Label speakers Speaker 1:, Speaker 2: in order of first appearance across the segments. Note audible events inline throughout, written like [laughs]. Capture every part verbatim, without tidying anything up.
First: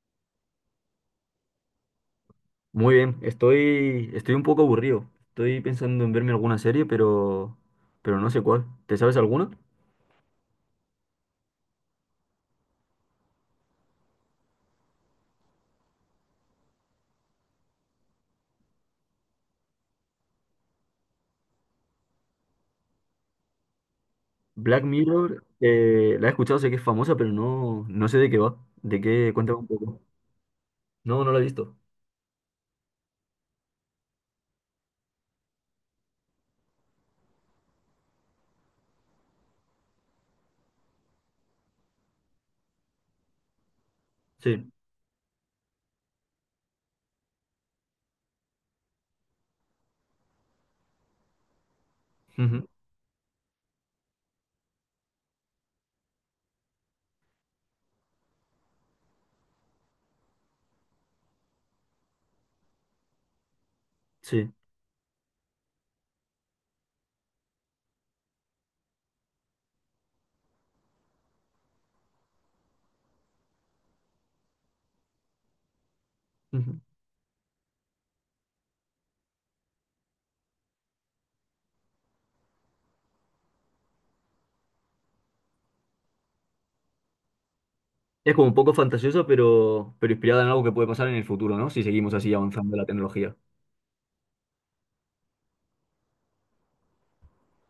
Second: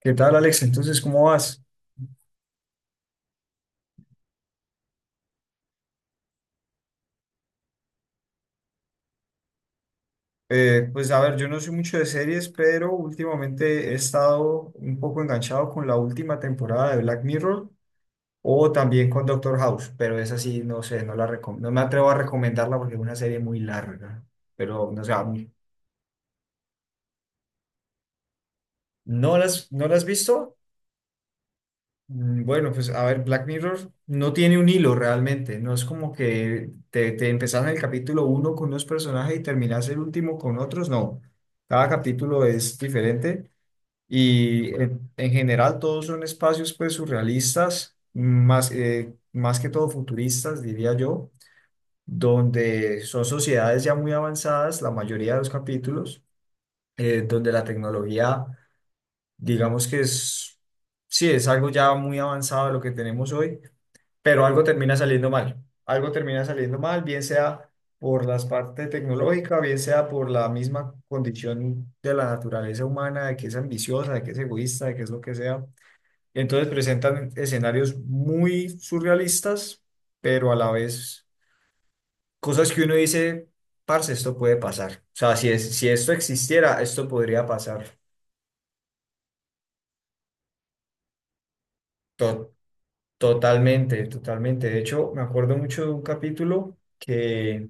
Speaker 1: ¿Qué tal, Alex? Entonces, ¿cómo vas?
Speaker 2: Muy bien, estoy, estoy un poco aburrido. Estoy pensando en verme alguna serie, pero, pero no sé cuál. ¿Te sabes alguna?
Speaker 1: Eh, pues a ver, yo no soy mucho de series, pero últimamente he estado un poco enganchado con la última temporada de Black Mirror o también con Doctor House, pero esa sí, no sé, no la recom- no me atrevo a recomendarla porque es una serie muy larga,
Speaker 2: Black
Speaker 1: pero no sé, a
Speaker 2: Mirror,
Speaker 1: mí-
Speaker 2: eh, la he escuchado, sé que es famosa, pero no, no sé de qué va. ¿De qué?
Speaker 1: ¿no
Speaker 2: Cuéntame un
Speaker 1: las, no las
Speaker 2: poco.
Speaker 1: has visto?
Speaker 2: No, no la he visto.
Speaker 1: Mm, Bueno, pues a ver, Black Mirror no tiene un hilo realmente, no es como que te, te empezás en el capítulo uno con unos personajes y terminás el último con otros, no, cada capítulo es diferente.
Speaker 2: Sí,
Speaker 1: Y en, en general todos son espacios pues surrealistas, más, eh, más que todo futuristas, diría yo,
Speaker 2: ujú,
Speaker 1: donde son sociedades ya muy avanzadas, la mayoría de los capítulos, eh, donde la tecnología, digamos que es, sí, es algo ya muy avanzado de lo que tenemos hoy, pero
Speaker 2: sí.
Speaker 1: algo termina saliendo mal, algo termina saliendo mal, bien sea por la parte tecnológica, bien sea por la misma condición de la naturaleza humana, de que es ambiciosa, de que es egoísta, de que es lo que sea, entonces
Speaker 2: ujú.
Speaker 1: presentan escenarios muy surrealistas, pero a la vez cosas que uno dice, parce, esto puede pasar. O sea, si, es, si esto existiera, esto podría pasar.
Speaker 2: Es como un poco fantasiosa, pero, pero inspirada en algo que puede pasar en el futuro, ¿no? Si seguimos así
Speaker 1: To-
Speaker 2: avanzando la tecnología.
Speaker 1: totalmente, totalmente. De hecho, me acuerdo mucho de un capítulo que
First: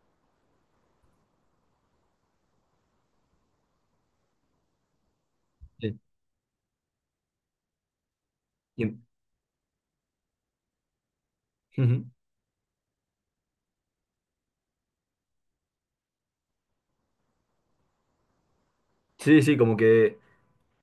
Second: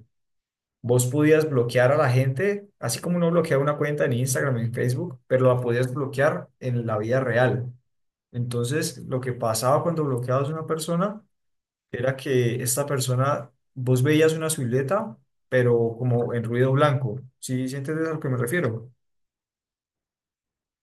Speaker 1: vos podías bloquear a la gente, así como uno bloquea una cuenta en Instagram, en Facebook, pero la podías
Speaker 2: Sí.
Speaker 1: bloquear en la vida real.
Speaker 2: Y
Speaker 1: Entonces,
Speaker 2: en-
Speaker 1: lo que pasaba cuando bloqueabas a una persona
Speaker 2: ujú.
Speaker 1: era que esta persona, vos veías una silueta, pero como en ruido blanco. ¿Sí, sí entiendes a lo que me refiero?
Speaker 2: Sí, sí, como que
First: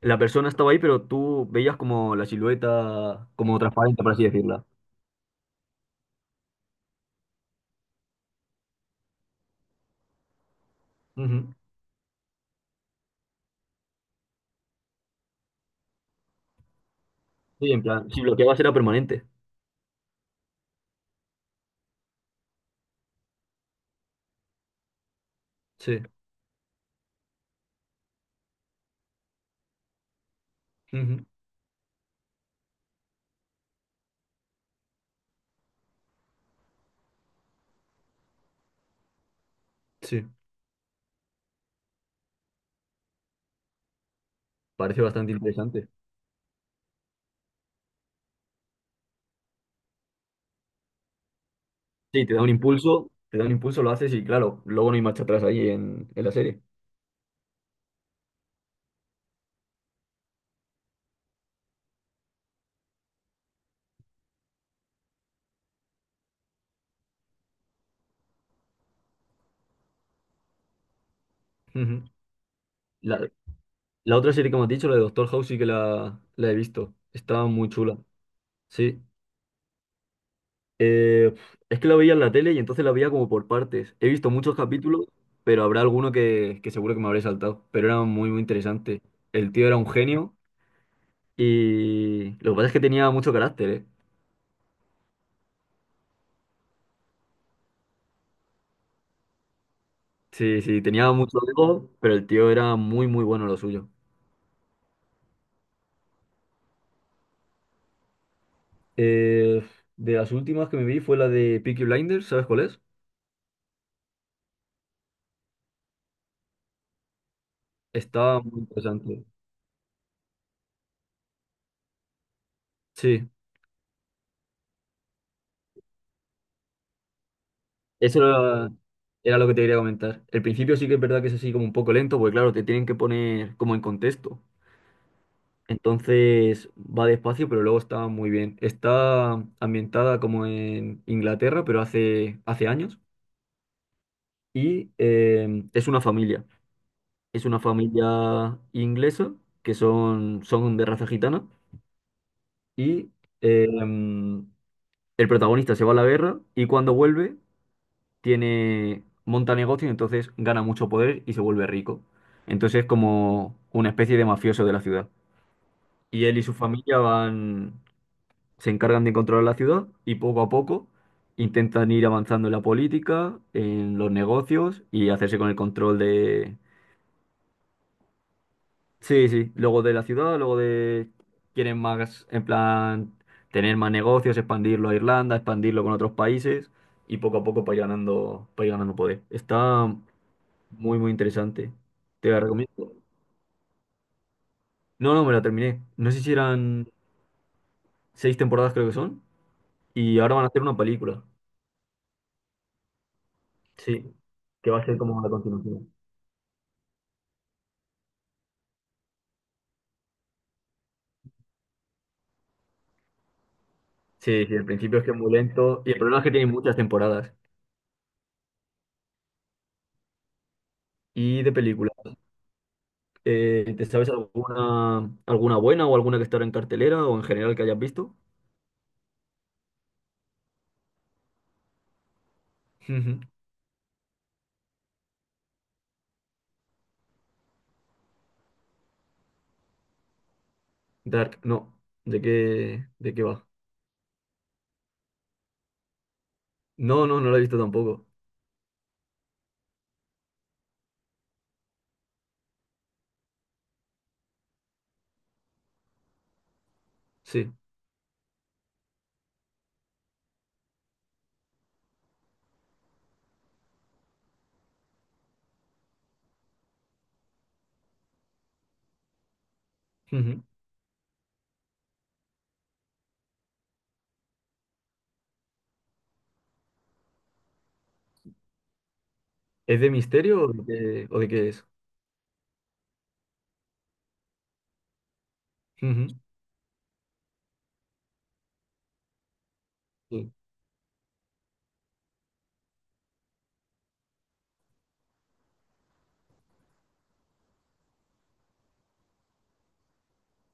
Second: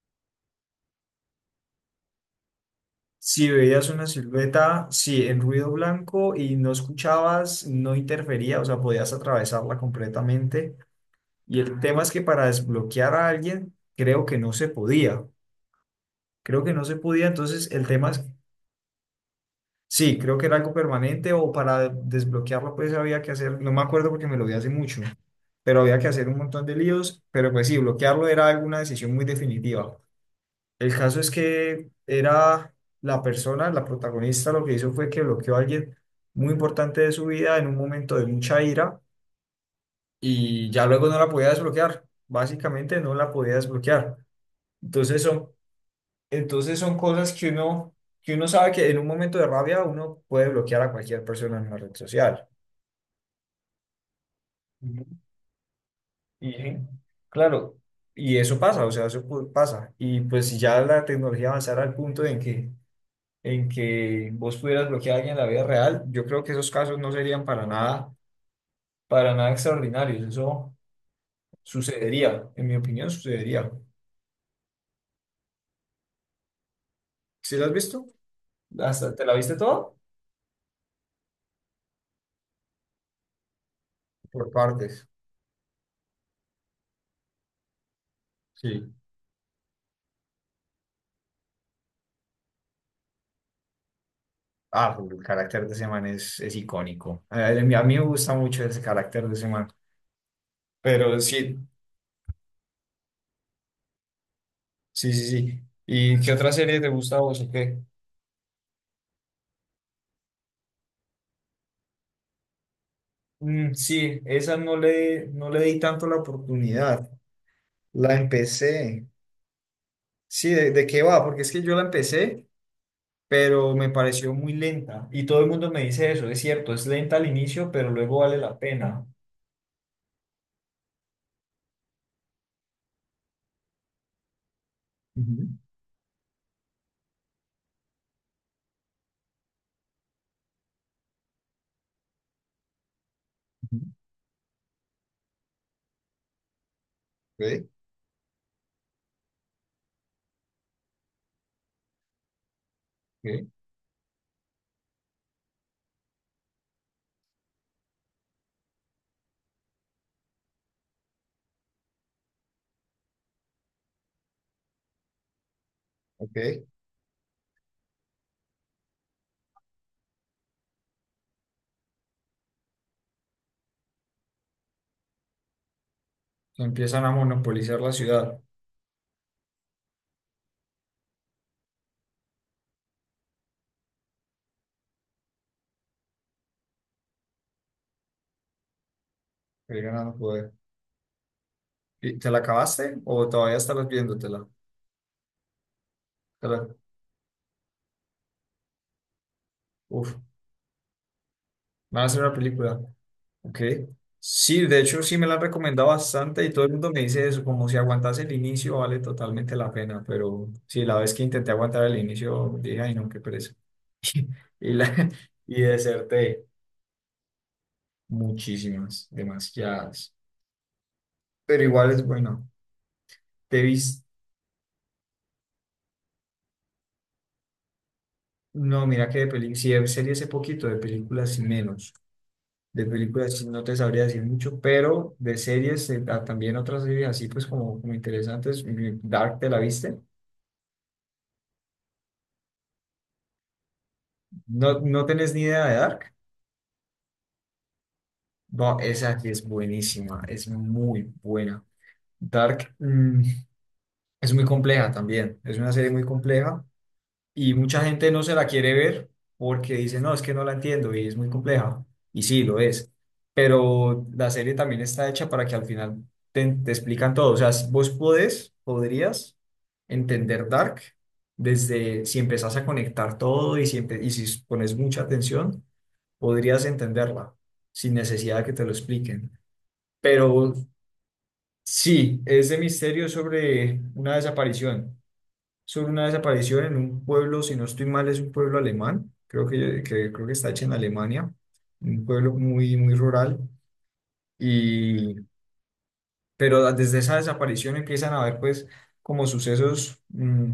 Speaker 2: la persona estaba ahí, pero tú veías como la silueta,
Speaker 1: Si
Speaker 2: como
Speaker 1: veías
Speaker 2: transparente,
Speaker 1: una
Speaker 2: por así decirla.
Speaker 1: silueta, sí, en ruido blanco y no escuchabas, no interfería, o sea, podías atravesarla completamente.
Speaker 2: Ujú.
Speaker 1: Y el tema es que para desbloquear a alguien, creo que no se podía. Creo que no se podía, entonces
Speaker 2: Sí, en
Speaker 1: el tema
Speaker 2: plan, si
Speaker 1: es...
Speaker 2: bloqueabas era permanente.
Speaker 1: Sí, creo que era algo permanente o para desbloquearlo pues había que hacer, no me acuerdo porque me lo vi hace mucho, pero había
Speaker 2: Sí,
Speaker 1: que hacer un montón de líos, pero pues sí, bloquearlo era alguna decisión muy definitiva. El caso
Speaker 2: ujú,
Speaker 1: es que era la persona, la protagonista, lo que hizo fue que bloqueó a alguien muy importante de su vida en un momento de mucha ira
Speaker 2: sí.
Speaker 1: y ya luego no la podía desbloquear, básicamente no la podía desbloquear.
Speaker 2: Parece
Speaker 1: Entonces
Speaker 2: bastante
Speaker 1: son
Speaker 2: interesante.
Speaker 1: entonces son cosas que uno, que uno sabe que en un momento de rabia uno puede bloquear a cualquier persona en una red
Speaker 2: Sí, te da
Speaker 1: social.
Speaker 2: un impulso, te da un impulso, lo haces y claro, luego no hay
Speaker 1: Ujú.
Speaker 2: marcha atrás ahí en, en la
Speaker 1: Y
Speaker 2: serie.
Speaker 1: sí, claro, y eso pasa, o sea, eso pu- pasa. Y pues si ya la tecnología avanzara al punto en que, en que vos pudieras bloquear a alguien en la vida real, yo creo que esos casos no serían para nada, para nada extraordinarios. Eso
Speaker 2: Ujú.
Speaker 1: sucedería, en mi opinión,
Speaker 2: La,
Speaker 1: sucedería.
Speaker 2: la otra serie que me has dicho, la de Doctor House, sí que la, la he visto. Estaba
Speaker 1: ¿Sí lo
Speaker 2: muy
Speaker 1: has
Speaker 2: chula.
Speaker 1: visto?
Speaker 2: Sí.
Speaker 1: ¿Hasta te la viste todo?
Speaker 2: Eh, es que la veía en la tele y entonces la veía como por partes. He visto
Speaker 1: Por
Speaker 2: muchos
Speaker 1: partes.
Speaker 2: capítulos, pero habrá alguno que, que seguro que me habré saltado. Pero era muy, muy
Speaker 1: Sí.
Speaker 2: interesante. El tío era un genio y lo que pasa es que tenía mucho carácter, ¿eh?
Speaker 1: Ah, el carácter de ese man es, es icónico. A a mí, a mí me gusta mucho ese carácter de ese man.
Speaker 2: Sí, sí, tenía
Speaker 1: Pero
Speaker 2: mucho
Speaker 1: sí,
Speaker 2: ego, pero el tío era muy, muy bueno en lo suyo.
Speaker 1: sí, sí, sí. ¿Y qué otra serie te gusta a vos o qué?
Speaker 2: Eh, de las últimas que me vi fue la de Peaky Blinders, ¿sabes cuál es?
Speaker 1: Mm, sí, esa no le, no le di tanto la oportunidad. La
Speaker 2: Estaba muy
Speaker 1: empecé.
Speaker 2: interesante.
Speaker 1: Sí, ¿de, de qué va? Porque es que yo la empecé,
Speaker 2: Sí,
Speaker 1: pero me pareció muy lenta. Y todo el mundo me dice eso, es cierto, es lenta al inicio, pero luego
Speaker 2: eso
Speaker 1: vale la
Speaker 2: era,
Speaker 1: pena.
Speaker 2: era lo que te quería comentar. El principio sí que es verdad que es así como un poco lento, porque claro, te tienen que poner como en contexto.
Speaker 1: Ujú,
Speaker 2: Entonces va despacio, pero luego está muy bien. Está ambientada como en Inglaterra, pero hace, hace años.
Speaker 1: ujú.
Speaker 2: Y eh, es una familia. Es una
Speaker 1: Ok,
Speaker 2: familia inglesa que son, son de raza gitana y
Speaker 1: ok,
Speaker 2: eh, em, el protagonista se va a la guerra y cuando vuelve tiene, monta negocio y entonces gana mucho poder y se vuelve rico. Entonces es como una especie de mafioso de la ciudad. Y él y su
Speaker 1: ok.
Speaker 2: familia van, se encargan de controlar la ciudad y poco a poco intentan ir avanzando en la política, en los negocios y hacerse con el control de...
Speaker 1: Empiezan a monopolizar la ciudad,
Speaker 2: Sí, sí, luego de la ciudad, luego de... Quieren más, en plan, tener más negocios, expandirlo a Irlanda, expandirlo con otros países y poco a poco para ir ganando, para ir ganando poder.
Speaker 1: el
Speaker 2: Está
Speaker 1: ganando poder.
Speaker 2: muy, muy interesante.
Speaker 1: ¿Y ¿Te
Speaker 2: Te
Speaker 1: la
Speaker 2: la recomiendo.
Speaker 1: acabaste o todavía estabas viéndotela?
Speaker 2: No, no, me la terminé. No sé si
Speaker 1: Te la-
Speaker 2: eran seis temporadas, creo que son,
Speaker 1: Uf,
Speaker 2: y ahora van a hacer una película.
Speaker 1: van a hacer una película. Ok.
Speaker 2: Sí,
Speaker 1: Sí,
Speaker 2: que va
Speaker 1: de
Speaker 2: a ser
Speaker 1: hecho sí
Speaker 2: como
Speaker 1: me
Speaker 2: la
Speaker 1: la han recomendado
Speaker 2: continuación.
Speaker 1: bastante y todo el mundo me dice eso, como si aguantase el inicio vale totalmente la pena, pero sí, la vez que intenté aguantar el inicio dije, ay no, qué pereza. [laughs]
Speaker 2: Sí, sí, el
Speaker 1: Y, la,
Speaker 2: principio es que es muy
Speaker 1: y
Speaker 2: lento y el problema es que tiene
Speaker 1: deserté
Speaker 2: muchas temporadas
Speaker 1: muchísimas, demasiadas.
Speaker 2: y de
Speaker 1: Pero igual
Speaker 2: película.
Speaker 1: es bueno. Te
Speaker 2: Eh, ¿te
Speaker 1: vis,
Speaker 2: sabes alguna, alguna buena o alguna que estará en cartelera o en general que hayas visto?
Speaker 1: no, mira que de películas sí, de serie hace poquito, de películas y menos. De
Speaker 2: Ujú.
Speaker 1: películas sí no te sabría decir mucho, pero de series, eh, ah, también otras series así pues como, como interesantes. mm, Dark, ¿te la viste?
Speaker 2: Dark, no. ¿De qué, de qué va?
Speaker 1: ¿No, no tenés ni idea de Dark?
Speaker 2: No, no, no la he visto tampoco.
Speaker 1: No, esa sí es buenísima, es muy buena. Dark, mm, es muy compleja también, es una serie muy compleja
Speaker 2: Sí.
Speaker 1: y mucha gente no se la quiere ver porque dice, no, es que no la entiendo y es muy compleja. Y sí, lo es. Pero la serie también está hecha para que al final te, te explican todo. O sea, si vos podés, podrías
Speaker 2: Ujú.
Speaker 1: entender Dark desde si empezás a conectar todo y si, empe- y si pones mucha atención, podrías entenderla sin necesidad de que te lo expliquen.
Speaker 2: ¿Es de misterio o
Speaker 1: Pero
Speaker 2: de qué, o de qué es?
Speaker 1: sí, es de misterio sobre una desaparición sobre una
Speaker 2: Ujú.
Speaker 1: desaparición en un pueblo, si no estoy mal, es un pueblo alemán, creo que, que- creo que
Speaker 2: Sí.
Speaker 1: está hecho en Alemania, un pueblo muy, muy rural, y, pero desde esa desaparición empiezan a haber pues como sucesos mm,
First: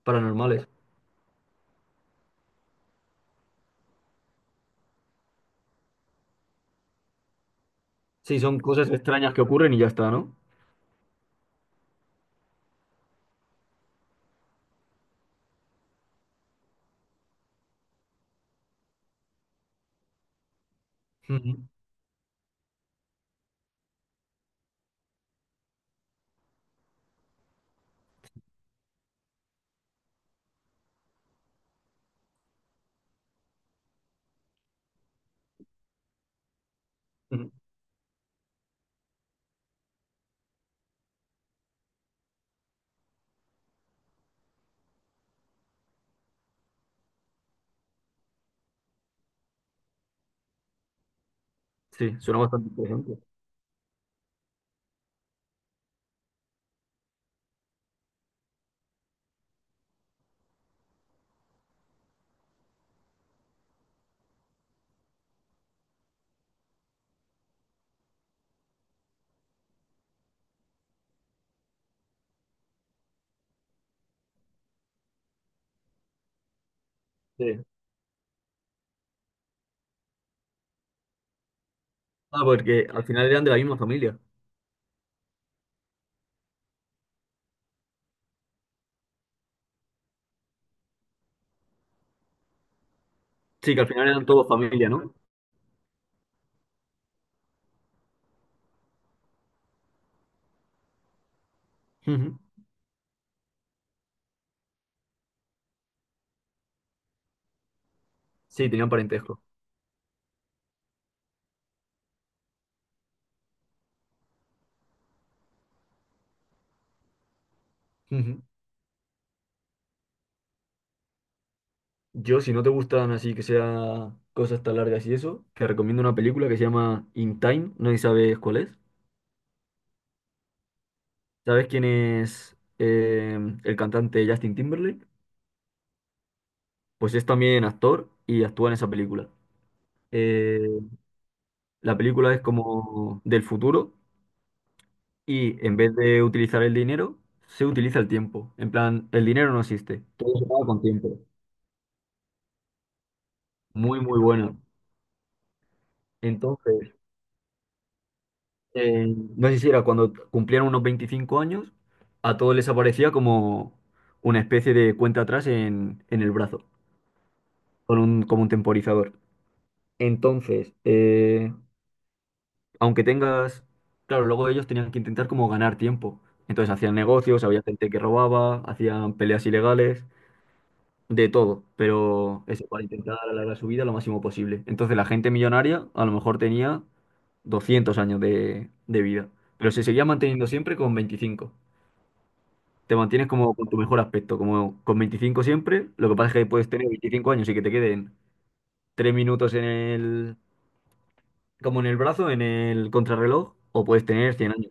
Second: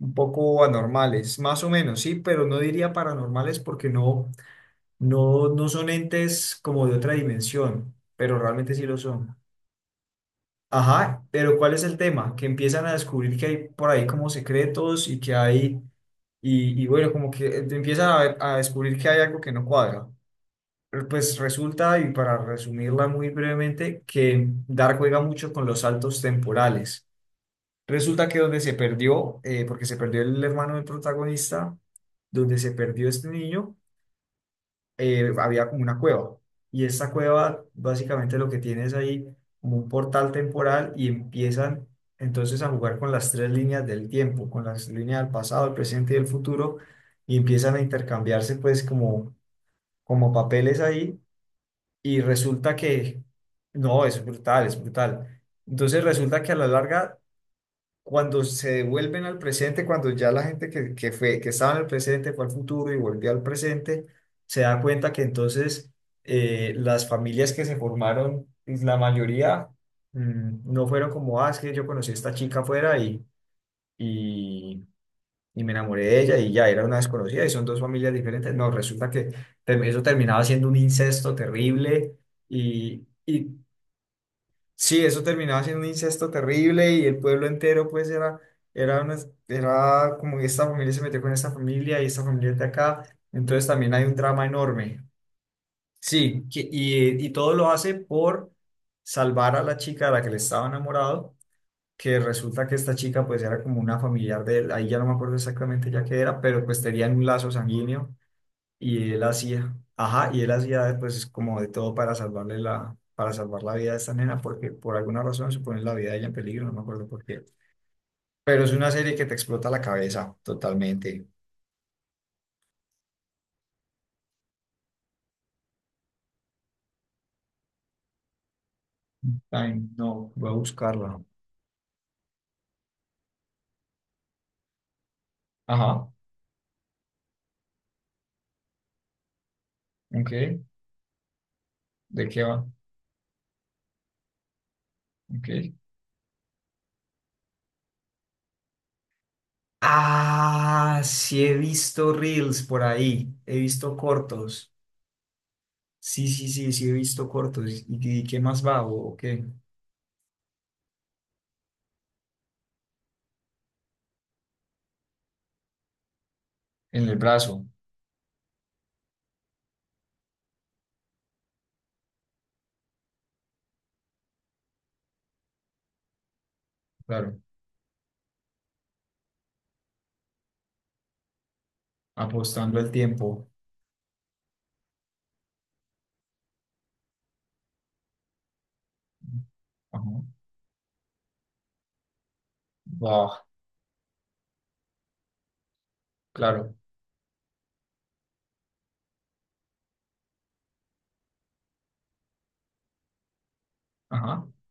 Speaker 1: un poco
Speaker 2: Paranormales.
Speaker 1: anormales, más o menos, sí, pero no diría paranormales porque no, no, no son entes como de otra dimensión, pero
Speaker 2: Sí, son
Speaker 1: realmente sí
Speaker 2: cosas
Speaker 1: lo
Speaker 2: extrañas
Speaker 1: son.
Speaker 2: que ocurren y ya está, ¿no?
Speaker 1: Ajá, pero ¿cuál es el tema? Que empiezan a descubrir que hay por ahí como secretos y que hay... Y, y bueno, como que te empiezan a, ver- a descubrir que hay algo que no cuadra. Pero, Pues
Speaker 2: Ujú.
Speaker 1: resulta, y para resumirla muy brevemente, que Dark juega mucho con los saltos temporales. Resulta que donde se perdió, eh, porque se perdió el hermano del protagonista, donde se perdió este niño, eh, había como una cueva. Y esa
Speaker 2: Ujú.
Speaker 1: cueva básicamente lo que tiene es ahí como un portal temporal y empiezan entonces a jugar con las tres líneas del tiempo, con las líneas del pasado, el presente y el futuro, y empiezan a intercambiarse pues como, como, papeles ahí
Speaker 2: Sí,
Speaker 1: y
Speaker 2: suena bastante
Speaker 1: resulta
Speaker 2: interesante.
Speaker 1: que, no, es brutal, es brutal. Entonces resulta que a la larga cuando se devuelven al presente, cuando ya la gente que, que fue, que estaba en el presente fue al futuro y volvió al presente, se da cuenta que entonces eh, las familias que se formaron, pues, la mayoría mm, no fueron como, ah, es que yo conocí a esta chica afuera y, y, y me enamoré de ella y ya era una desconocida y
Speaker 2: Sí.
Speaker 1: son dos familias diferentes. No, resulta que term- eso terminaba siendo un incesto terrible
Speaker 2: Ah, porque al
Speaker 1: y,
Speaker 2: final eran
Speaker 1: y
Speaker 2: de la misma familia.
Speaker 1: Sí, eso terminaba siendo un incesto terrible y el pueblo entero pues era, era, una- era como que esta familia se metió con esta familia y esta familia es de acá, entonces
Speaker 2: Sí, que al
Speaker 1: también hay
Speaker 2: final
Speaker 1: un
Speaker 2: eran
Speaker 1: drama
Speaker 2: todos familia,
Speaker 1: enorme.
Speaker 2: ¿no?
Speaker 1: Sí, que- y, y todo lo hace por salvar a la chica de la que le estaba enamorado, que
Speaker 2: Ujú.
Speaker 1: resulta que esta chica pues era como una familiar de él, ahí ya no me acuerdo exactamente ya qué era, pero pues tenían un lazo sanguíneo
Speaker 2: Sí, tenían
Speaker 1: y él
Speaker 2: parentesco.
Speaker 1: hacía, ajá, y él hacía pues como de todo para salvarle la, para salvar la vida de esta nena, porque por alguna razón se pone la vida de ella en peligro, no me acuerdo por qué.
Speaker 2: Ujú.
Speaker 1: Pero es una serie que te explota la cabeza totalmente.
Speaker 2: Yo, si no te gustan así que sea cosas tan largas y eso, te recomiendo una película que se llama In Time, no sé si sabes cuál es.
Speaker 1: Ay, no, voy a buscarla.
Speaker 2: ¿Sabes quién es eh, el cantante Justin Timberlake?
Speaker 1: Ajá,
Speaker 2: Pues es también actor y actúa en esa película.
Speaker 1: ok,
Speaker 2: Eh, la
Speaker 1: ¿de
Speaker 2: película es
Speaker 1: qué va?
Speaker 2: como del futuro
Speaker 1: Ok.
Speaker 2: y en vez de utilizar el dinero, se utiliza el tiempo. En plan, el dinero no existe, todo se paga con
Speaker 1: Ah,
Speaker 2: tiempo.
Speaker 1: sí he visto reels por ahí, he visto
Speaker 2: Muy, muy buena.
Speaker 1: cortos. Sí, sí, sí, sí he
Speaker 2: Entonces,
Speaker 1: visto cortos. ¿Y, y qué más va
Speaker 2: eh,
Speaker 1: o o qué?
Speaker 2: no sé si era cuando cumplían unos veinticinco años, a todos les aparecía como una especie de cuenta atrás en, en el brazo,
Speaker 1: En el brazo,
Speaker 2: con un, como un temporizador. Entonces, eh, aunque tengas, claro, luego ellos tenían que intentar como ganar tiempo. Entonces hacían
Speaker 1: claro,
Speaker 2: negocios, había gente que robaba, hacían peleas ilegales, de todo, pero eso,
Speaker 1: apostando
Speaker 2: para
Speaker 1: el
Speaker 2: intentar
Speaker 1: tiempo.
Speaker 2: alargar su vida lo máximo posible. Entonces la gente millonaria a lo mejor tenía doscientos años de, de vida, pero se seguía
Speaker 1: Ajá.
Speaker 2: manteniendo siempre con veinticinco. Te mantienes
Speaker 1: Buah,
Speaker 2: como con tu mejor aspecto, como con veinticinco siempre. Lo que pasa es que puedes
Speaker 1: claro.
Speaker 2: tener veinticinco años y que te queden tres minutos en el, como en el brazo, en el contrarreloj, o puedes tener
Speaker 1: Ajá.
Speaker 2: cien años.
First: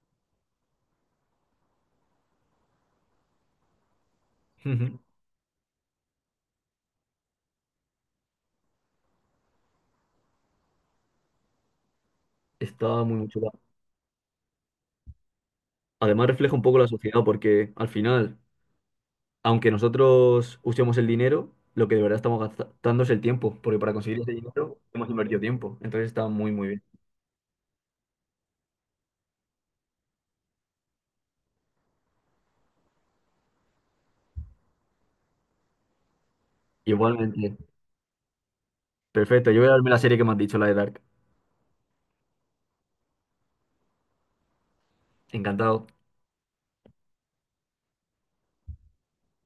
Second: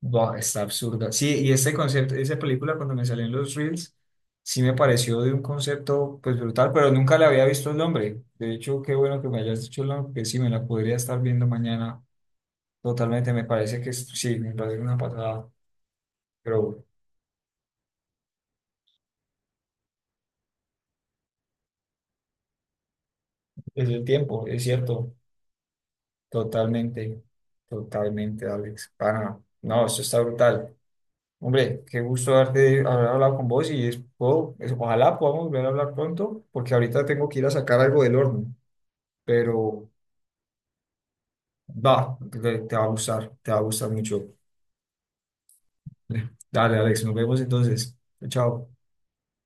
Speaker 1: Buah, está absurda. Sí, y este concepto, esa película cuando me salió en los Reels, sí me
Speaker 2: Ujú.
Speaker 1: pareció de un concepto pues brutal, pero nunca le había visto el nombre. De hecho, qué bueno que me hayas dicho el nombre, que sí, me la podría estar viendo mañana
Speaker 2: Está muy muy
Speaker 1: totalmente. Me
Speaker 2: chula.
Speaker 1: parece que es- sí, me parece una patada.
Speaker 2: Además refleja un poco
Speaker 1: Pero
Speaker 2: la sociedad porque al final, aunque nosotros usemos el dinero, lo que de verdad estamos gastando es el tiempo, porque
Speaker 1: es
Speaker 2: para
Speaker 1: el
Speaker 2: conseguir ese
Speaker 1: tiempo, es
Speaker 2: dinero hemos
Speaker 1: cierto.
Speaker 2: invertido tiempo. Entonces está muy muy bien.
Speaker 1: Totalmente, totalmente, Alex. Ah, no, no, esto está brutal. Hombre, qué gusto darte, haber hablado con vos y es- puedo- es- ojalá podamos volver a hablar pronto, porque ahorita tengo que ir a
Speaker 2: Igualmente.
Speaker 1: sacar algo del horno,
Speaker 2: Perfecto, yo voy a darme
Speaker 1: pero
Speaker 2: la serie que me has dicho, la de Dark.
Speaker 1: va, te, te va a gustar, te va a gustar mucho.
Speaker 2: Encantado.
Speaker 1: [laughs] Dale, Alex, nos vemos entonces. Chao.